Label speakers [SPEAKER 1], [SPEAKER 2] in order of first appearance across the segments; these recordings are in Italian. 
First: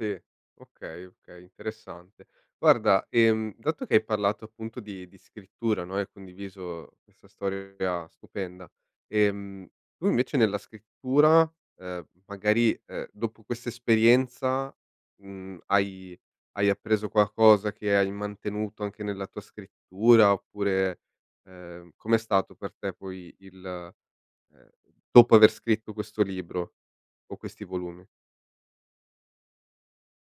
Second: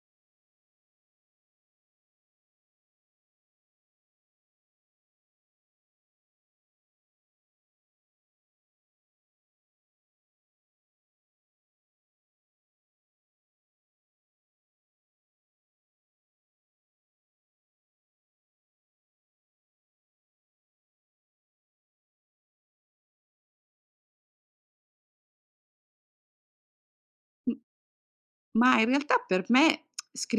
[SPEAKER 1] Sì. Okay, okay interessante. Guarda, ehm, dato che hai parlato appunto di di scrittura, no, e hai condiviso questa storia stupenda, ehm, tu invece nella scrittura, ehm, magari, ehm, dopo questa esperienza, mhmm, hai hai appreso qualcosa che hai mantenuto anche nella tua scrittura, oppure ehm, come è stato per te, poi il ehm, dopo aver scritto questo libro, o
[SPEAKER 2] M
[SPEAKER 1] questi volumi?
[SPEAKER 2] ma in realtà per me,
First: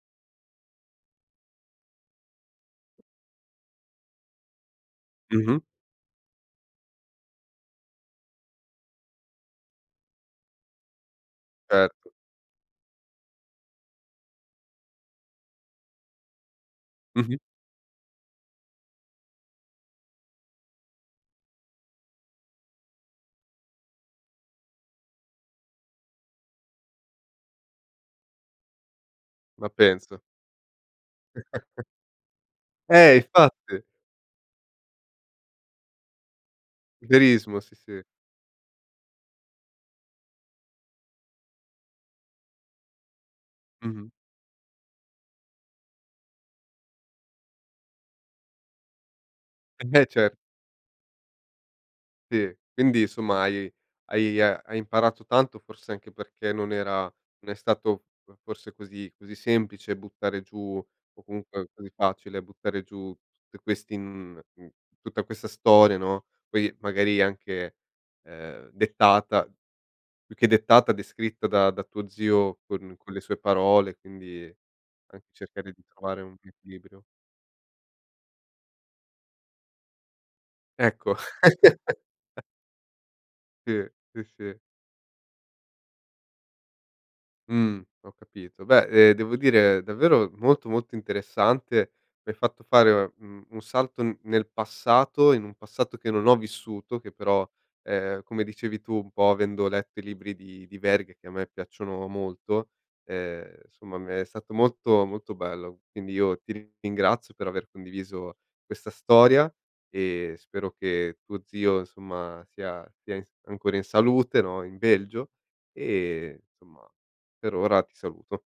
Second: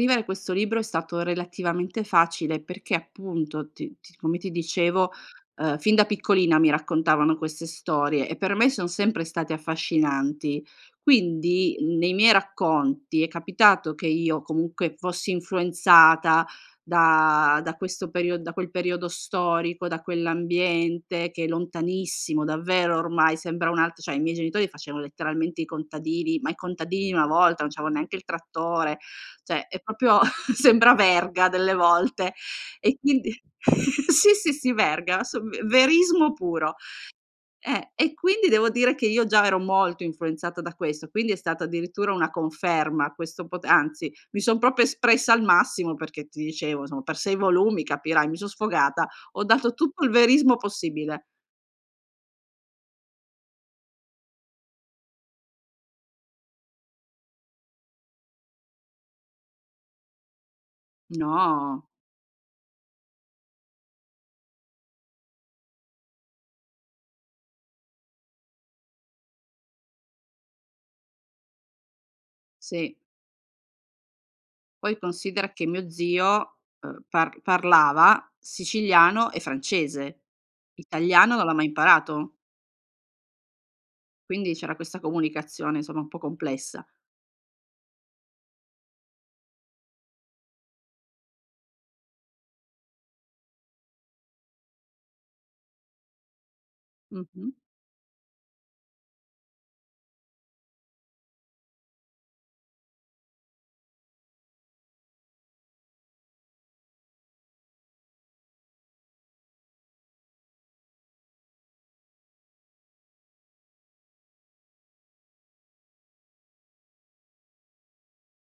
[SPEAKER 2] scrivere questo libro è stato relativamente facile, perché appunto, ti ti come ti dicevo,
[SPEAKER 1] Mh-mh.
[SPEAKER 2] ehm, fin da piccolina mi raccontavano queste storie, e per me son sempre state affascinanti. Quindi,
[SPEAKER 1] Certo.
[SPEAKER 2] nei miei racconti, è capitato che io comunque fossi influenzata,
[SPEAKER 1] Mh-mh.
[SPEAKER 2] da da questo period da quel periodo storico, da quell'ambiente che è lontanissimo, davvero, ormai sembra un alt cioè, i miei genitori facevano letteralmente i contadini, ma i contadini di una volta, non c'avevo neanche il trattore, cioè
[SPEAKER 1] Ma
[SPEAKER 2] è
[SPEAKER 1] penso.
[SPEAKER 2] proprio sembra Verga delle volte; e
[SPEAKER 1] Eh
[SPEAKER 2] quindi
[SPEAKER 1] infatti.
[SPEAKER 2] sì, sì, sì, Verga, sum ve verismo puro.
[SPEAKER 1] Verismo, sì
[SPEAKER 2] Eh,
[SPEAKER 1] sì.
[SPEAKER 2] e quindi devo dire che io già ero molto influenzata da questo, quindi è stata addirittura una conferma questo po
[SPEAKER 1] Mh-mh.
[SPEAKER 2] anzi, mi son proprio espressa al massimo, perché ti dicevo, insom per 6 volumi, capirai, mi son sfogata, ho dato
[SPEAKER 1] E
[SPEAKER 2] tutto il
[SPEAKER 1] invece.
[SPEAKER 2] verismo possibile.
[SPEAKER 1] Si, quindi, insomma hai hai e hai imparato tanto, forse anche perché non era non è stato fo forse così così semplice buttare giù o comunque
[SPEAKER 2] No.
[SPEAKER 1] così facile, buttare giù te questi in uhm, tutta questa storia, no, poi magari anche, ehm, dettata più che dettata, descritta, da da tuo zio, con
[SPEAKER 2] Sì.
[SPEAKER 1] con le sue parole, quindi
[SPEAKER 2] Poi
[SPEAKER 1] anche
[SPEAKER 2] considera che
[SPEAKER 1] cercare di
[SPEAKER 2] mio
[SPEAKER 1] trovare un
[SPEAKER 2] zio, ehm,
[SPEAKER 1] equilibrio.
[SPEAKER 2] par parlava siciliano e francese.
[SPEAKER 1] Ecco.
[SPEAKER 2] Italiano non l'ha mai imparato.
[SPEAKER 1] Sì, sì
[SPEAKER 2] Quindi
[SPEAKER 1] sì.
[SPEAKER 2] c'era questa comunicazione, insomma, un po' complessa.
[SPEAKER 1] Mhmm, ho capito. Beh, ehm, devo dire, davvero molto molto interessante, mi hai fatto fare un un salto n nel passato, in un passato che non ho vissuto, che però,
[SPEAKER 2] Mh-mh.
[SPEAKER 1] ehm, come dicevi tu, un po' avendo letto i libri di di Verga che a me piacciono molto, ehm, insomma me è stato molto, molto bello. Quindi io ti rin ringrazio per aver condiviso questa storia, e spero che tuo zio insomma, sia sia in s ancora in salute, no, in Belgio? E, ehm, insomma, per ora ti saluto.